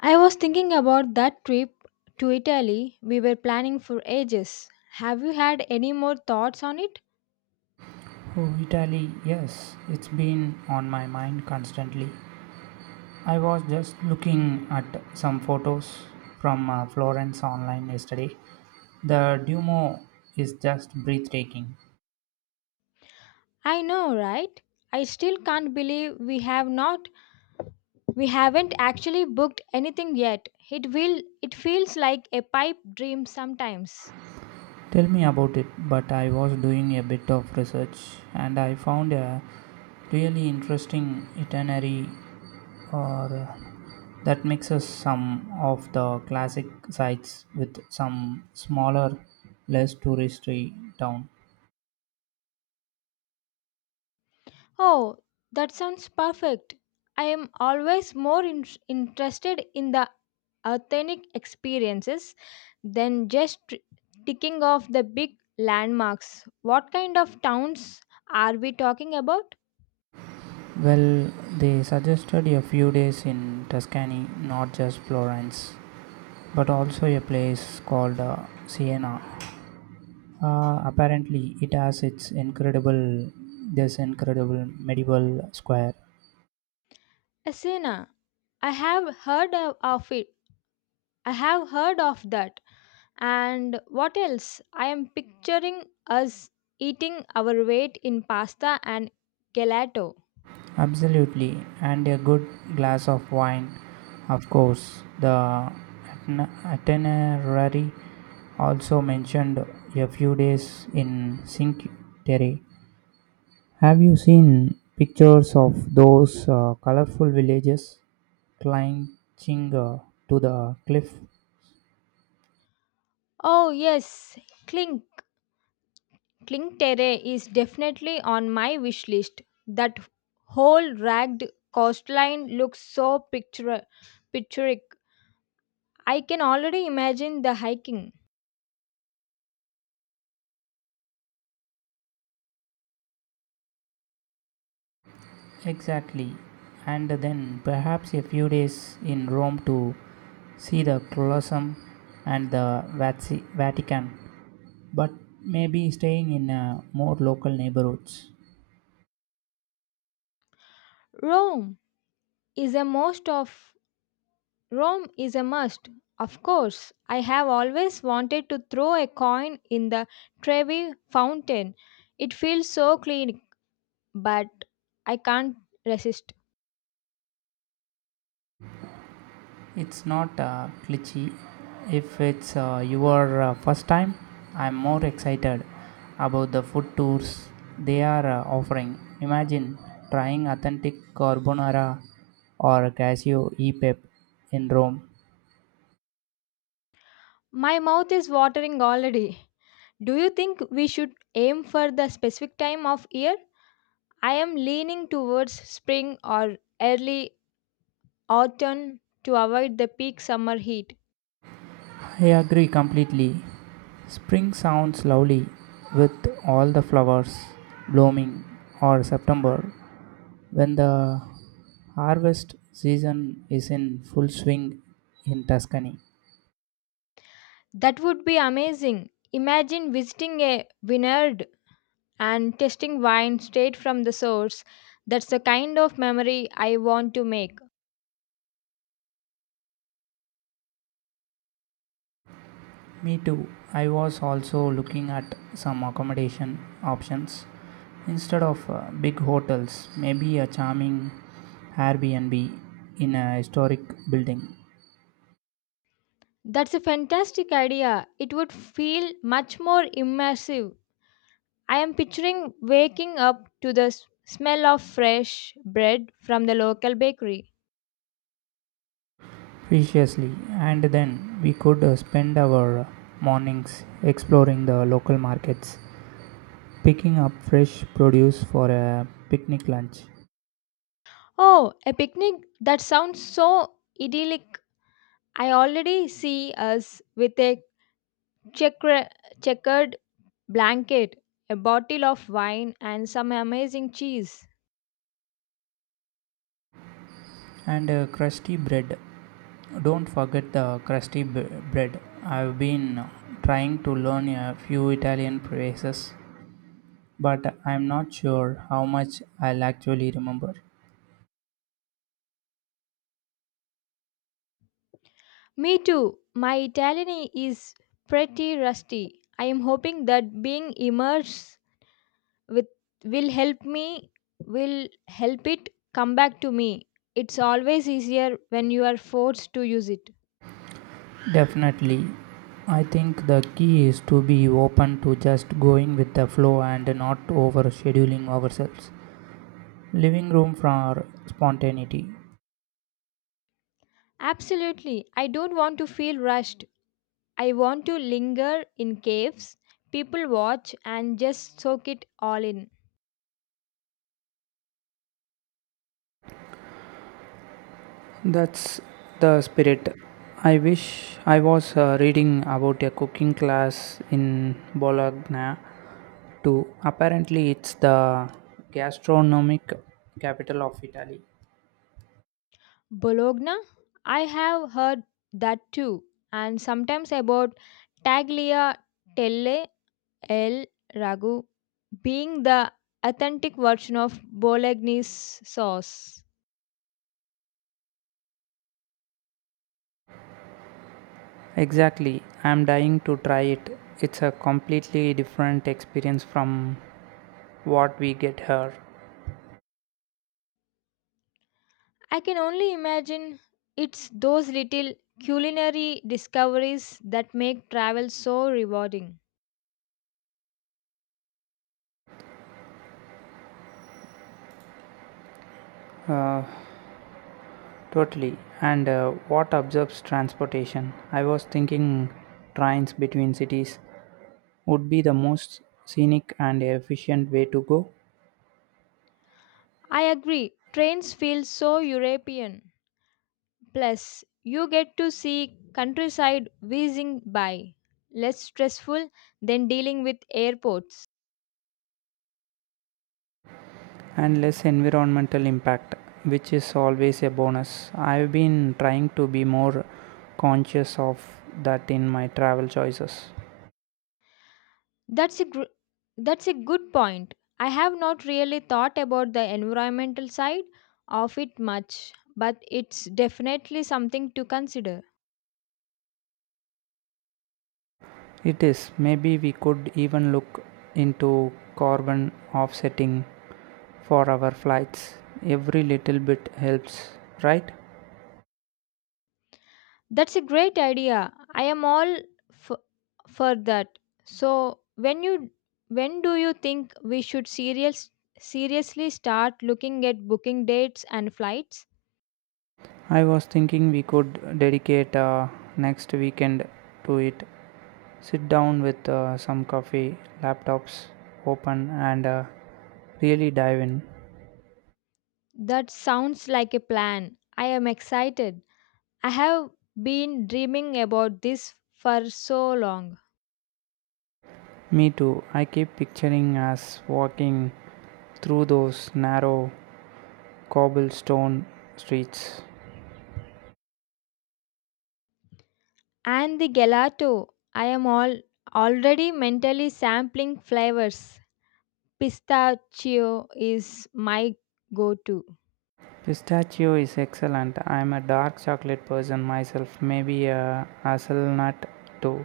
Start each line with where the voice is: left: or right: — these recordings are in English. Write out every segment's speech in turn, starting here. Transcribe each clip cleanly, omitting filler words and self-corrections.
left: I was thinking about that trip to Italy we were planning for ages. Have you had any more thoughts on it?
right: Oh, Italy, yes, it's been on my mind constantly. I was just looking at some photos from Florence online yesterday. The Duomo is just breathtaking.
left: I know, right? I still can't believe we haven't actually booked anything yet. It feels like a pipe dream sometimes.
right: Tell me about it, but I was doing a bit of research and I found a really interesting itinerary or that mixes some of the classic sites with some smaller, less touristy town.
left: Oh, that sounds perfect. I am always interested in the authentic experiences than just ticking off the big landmarks. What kind of towns are we talking about?
right: Well, they suggested a few days in Tuscany, not just Florence, but also a place called Siena. Apparently, it has its incredible, this incredible medieval square.
left: Asena. I have heard of it. I have heard of that. And what else? I am picturing us eating our weight in pasta and gelato.
right: Absolutely, and a good glass of wine, of course. The itinerary also mentioned a few days in Cinque Terre. Have you seen pictures of those colorful villages clinging to the cliff?
left: Oh, yes, clink. Kling Terre is definitely on my wish list. That whole ragged coastline looks so picture- picturesque. I can already imagine the hiking.
right: Exactly. And then perhaps a few days in Rome to see the Colosseum and the Vatican, but maybe staying in more local neighborhoods.
left: Rome is a most of Rome is a must. Of course, I have always wanted to throw a coin in the Trevi fountain. It feels so clean, but I can't resist.
right: It's not glitchy. If it's your first time, I'm more excited about the food tours they are offering. Imagine trying authentic carbonara or cashew e pep in Rome.
left: My mouth is watering already. Do you think we should aim for the specific time of year? I am leaning towards spring or early autumn to avoid the peak summer heat.
right: I agree completely. Spring sounds lovely with all the flowers blooming, or September when the harvest season is in full swing in Tuscany.
left: That would be amazing. Imagine visiting a vineyard and tasting wine straight from the source. That's the kind of memory I want to make.
right: Me too. I was also looking at some accommodation options. Instead of big hotels, maybe a charming Airbnb in a historic building.
left: That's a fantastic idea. It would feel much more immersive. I am picturing waking up to the smell of fresh bread from the local bakery.
right: Preciously, and then we could spend our mornings exploring the local markets, picking up fresh produce for a picnic lunch.
left: Oh, a picnic? That sounds so idyllic. I already see us with a checker- checkered blanket, a bottle of wine, and some amazing cheese.
right: And crusty bread. Don't forget the crusty bread. I've been trying to learn a few Italian phrases but I'm not sure how much I'll actually remember.
left: Me too. My Italian is pretty rusty. I am hoping that being immersed with will help me will help it come back to me. It's always easier when you are forced to use it.
right: Definitely, I think the key is to be open to just going with the flow and not over scheduling ourselves. Living room for spontaneity.
left: Absolutely, I don't want to feel rushed. I want to linger in caves, people watch, and just soak it all in.
right: That's the spirit. I wish I was reading about a cooking class in Bologna too. Apparently, it's the gastronomic capital of Italy.
left: Bologna, I have heard that too, and sometimes about Tagliatelle telle el ragu being the authentic version of bolognese sauce.
right: Exactly. I'm dying to try it. It's a completely different experience from what we get here.
left: I can only imagine it's those little culinary discoveries that make travel so rewarding.
right: Totally. And what absorbs transportation? I was thinking trains between cities would be the most scenic and efficient way to go
left: I agree, trains feel so European. Plus, you get to see countryside whizzing by, less stressful than dealing with airports.
right: and less environmental impact, which is always a bonus. I've been trying to be more conscious of that in my travel choices.
left: That's a gr- that's a good point. I have not really thought about the environmental side of it much, but it's definitely something to consider.
right: It is. Maybe we could even look into carbon offsetting for our flights. Every little bit helps, right?
left: That's a great idea. I am all f- for that. So when you when do you think we should serious seriously start looking at booking dates and flights?
right: I was thinking we could dedicate next weekend to it. Sit down with some coffee, laptops open, and really dive in.
left: That sounds like a plan. I am excited. I have been dreaming about this for so long.
right: Me too. I keep picturing us walking through those narrow cobblestone streets.
left: And the gelato, I am all already mentally sampling flavors. Pistachio is my go-to.
right: Pistachio is excellent. I'm a dark chocolate person myself, maybe a hazelnut too.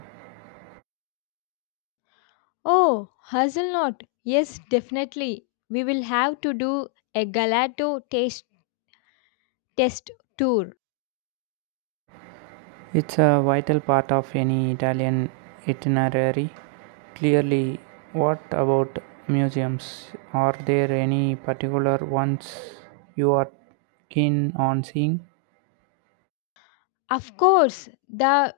left: Oh, hazelnut. Yes, definitely. We will have to do a galato taste test tour.
right: It's a vital part of any Italian itinerary. Clearly, what about museums? Are there any particular ones you are keen on seeing?
left: Of course, the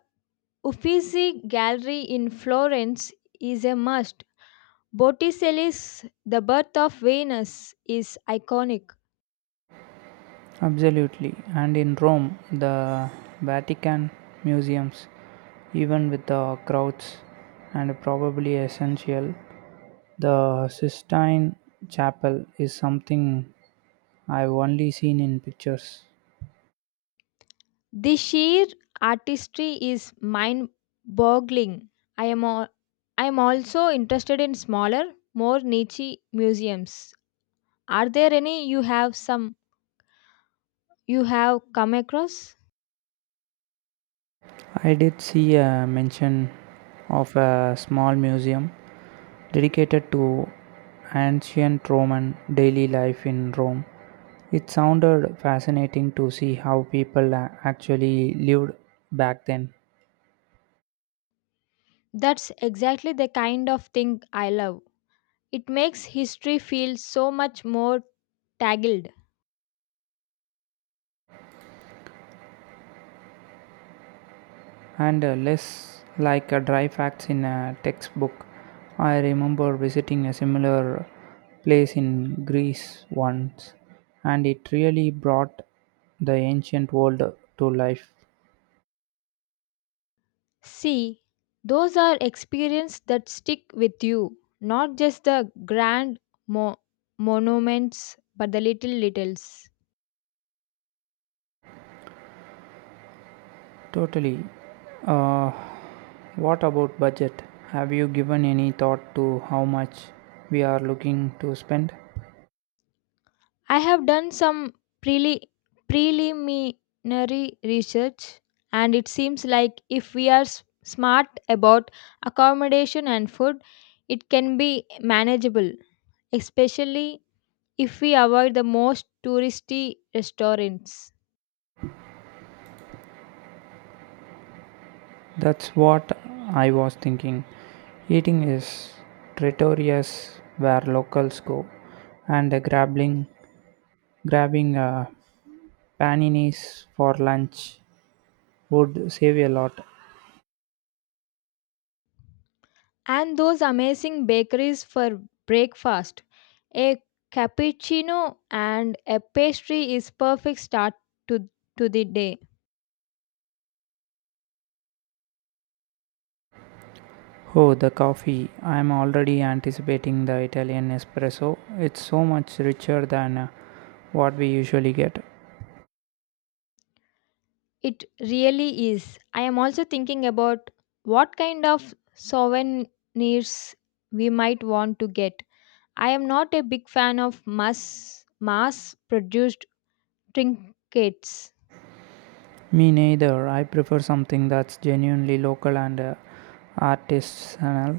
left: Uffizi Gallery in Florence is a must. Botticelli's The Birth of Venus is iconic.
right: Absolutely. And in Rome, the Vatican museums, even with the crowds and probably essential, the Sistine Chapel is something I've only seen in pictures.
left: The sheer artistry is mind boggling. I am, al- I am also interested in smaller, more niche museums. Are there any you have come across?
right: I did see a mention of a small museum dedicated to ancient Roman daily life in Rome. It sounded fascinating to see how people actually lived back then,
left: That's exactly the kind of thing I love. It makes history feel so much more tangled.
right: and less like a dry facts in a textbook. I remember visiting a similar place in Greece once and it really brought the ancient world to life.
left: See, those are experiences that stick with you, not just the grand mo- monuments, but the little details.
right: Totally. Uh, what about budget? Have you given any thought to how much we are looking to spend?
left: I have done some preli- preliminary research, and it seems like if we are smart about accommodation and food, it can be manageable, especially if we avoid the most touristy restaurants
right: That's what I was thinking. Eating is notorious where locals go, and the grabbing, grabbing paninis for lunch would save a lot.
left: and those amazing bakeries for breakfast. A cappuccino and a pastry is perfect start to, to the day.
right: Oh, the coffee. I'm already anticipating the Italian espresso. It's so much richer than what we usually get.
left: It really is. I am also thinking about what kind of souvenirs we might want to get. I am not a big fan of mass produced trinkets.
right: Me neither. I prefer something that's genuinely local and artisanal.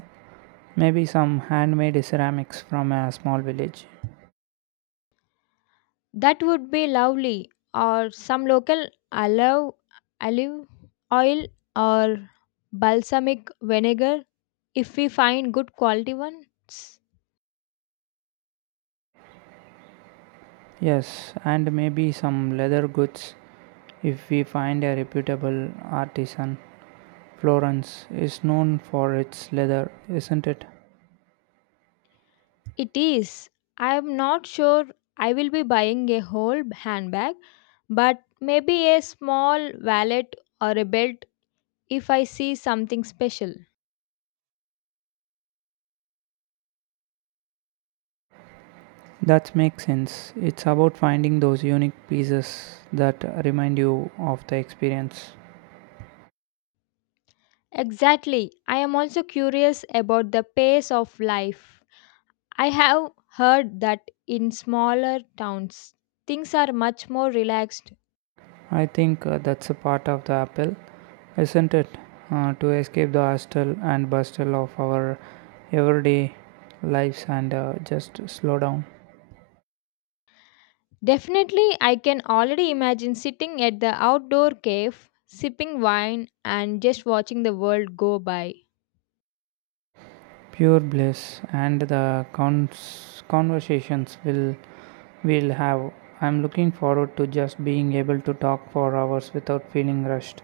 right: Maybe some handmade ceramics from a small village.
left: That would be lovely. Or some local olive, olive oil or balsamic vinegar if we find good quality ones.
right: Yes, and maybe some leather goods if we find a reputable artisan. Florence is known for its leather, isn't it?
left: It is. I am not sure I will be buying a whole handbag, but maybe a small wallet or a belt if I see something special.
right: That makes sense. It's about finding those unique pieces that remind you of the experience.
left: Exactly. I am also curious about the pace of life. I have heard that in smaller towns, things are much more relaxed.
right: I think that's a part of the appeal. Isn't it? To escape the hustle and bustle of our everyday lives and just slow down.
left: Definitely, I can already imagine sitting at the outdoor cave, sipping wine, and just watching the world go by.
right: Pure bliss and the conversations will have. I'm looking forward to just being able to talk for hours without feeling rushed.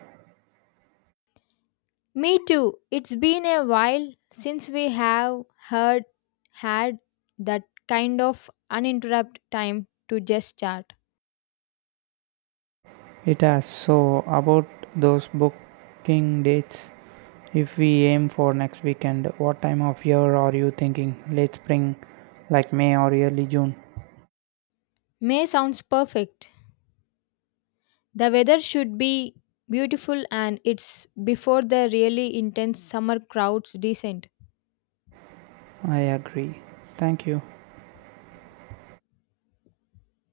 left: Me too. It's been a while since we have heard had that kind of uninterrupted time to just chat.
right: It has so about those booking dates. If we aim for next weekend, what time of year are you thinking? Late spring, like May or early June?
left: May sounds perfect. The weather should be beautiful and it's before the really intense summer crowds descend.
right: I agree. Thank you.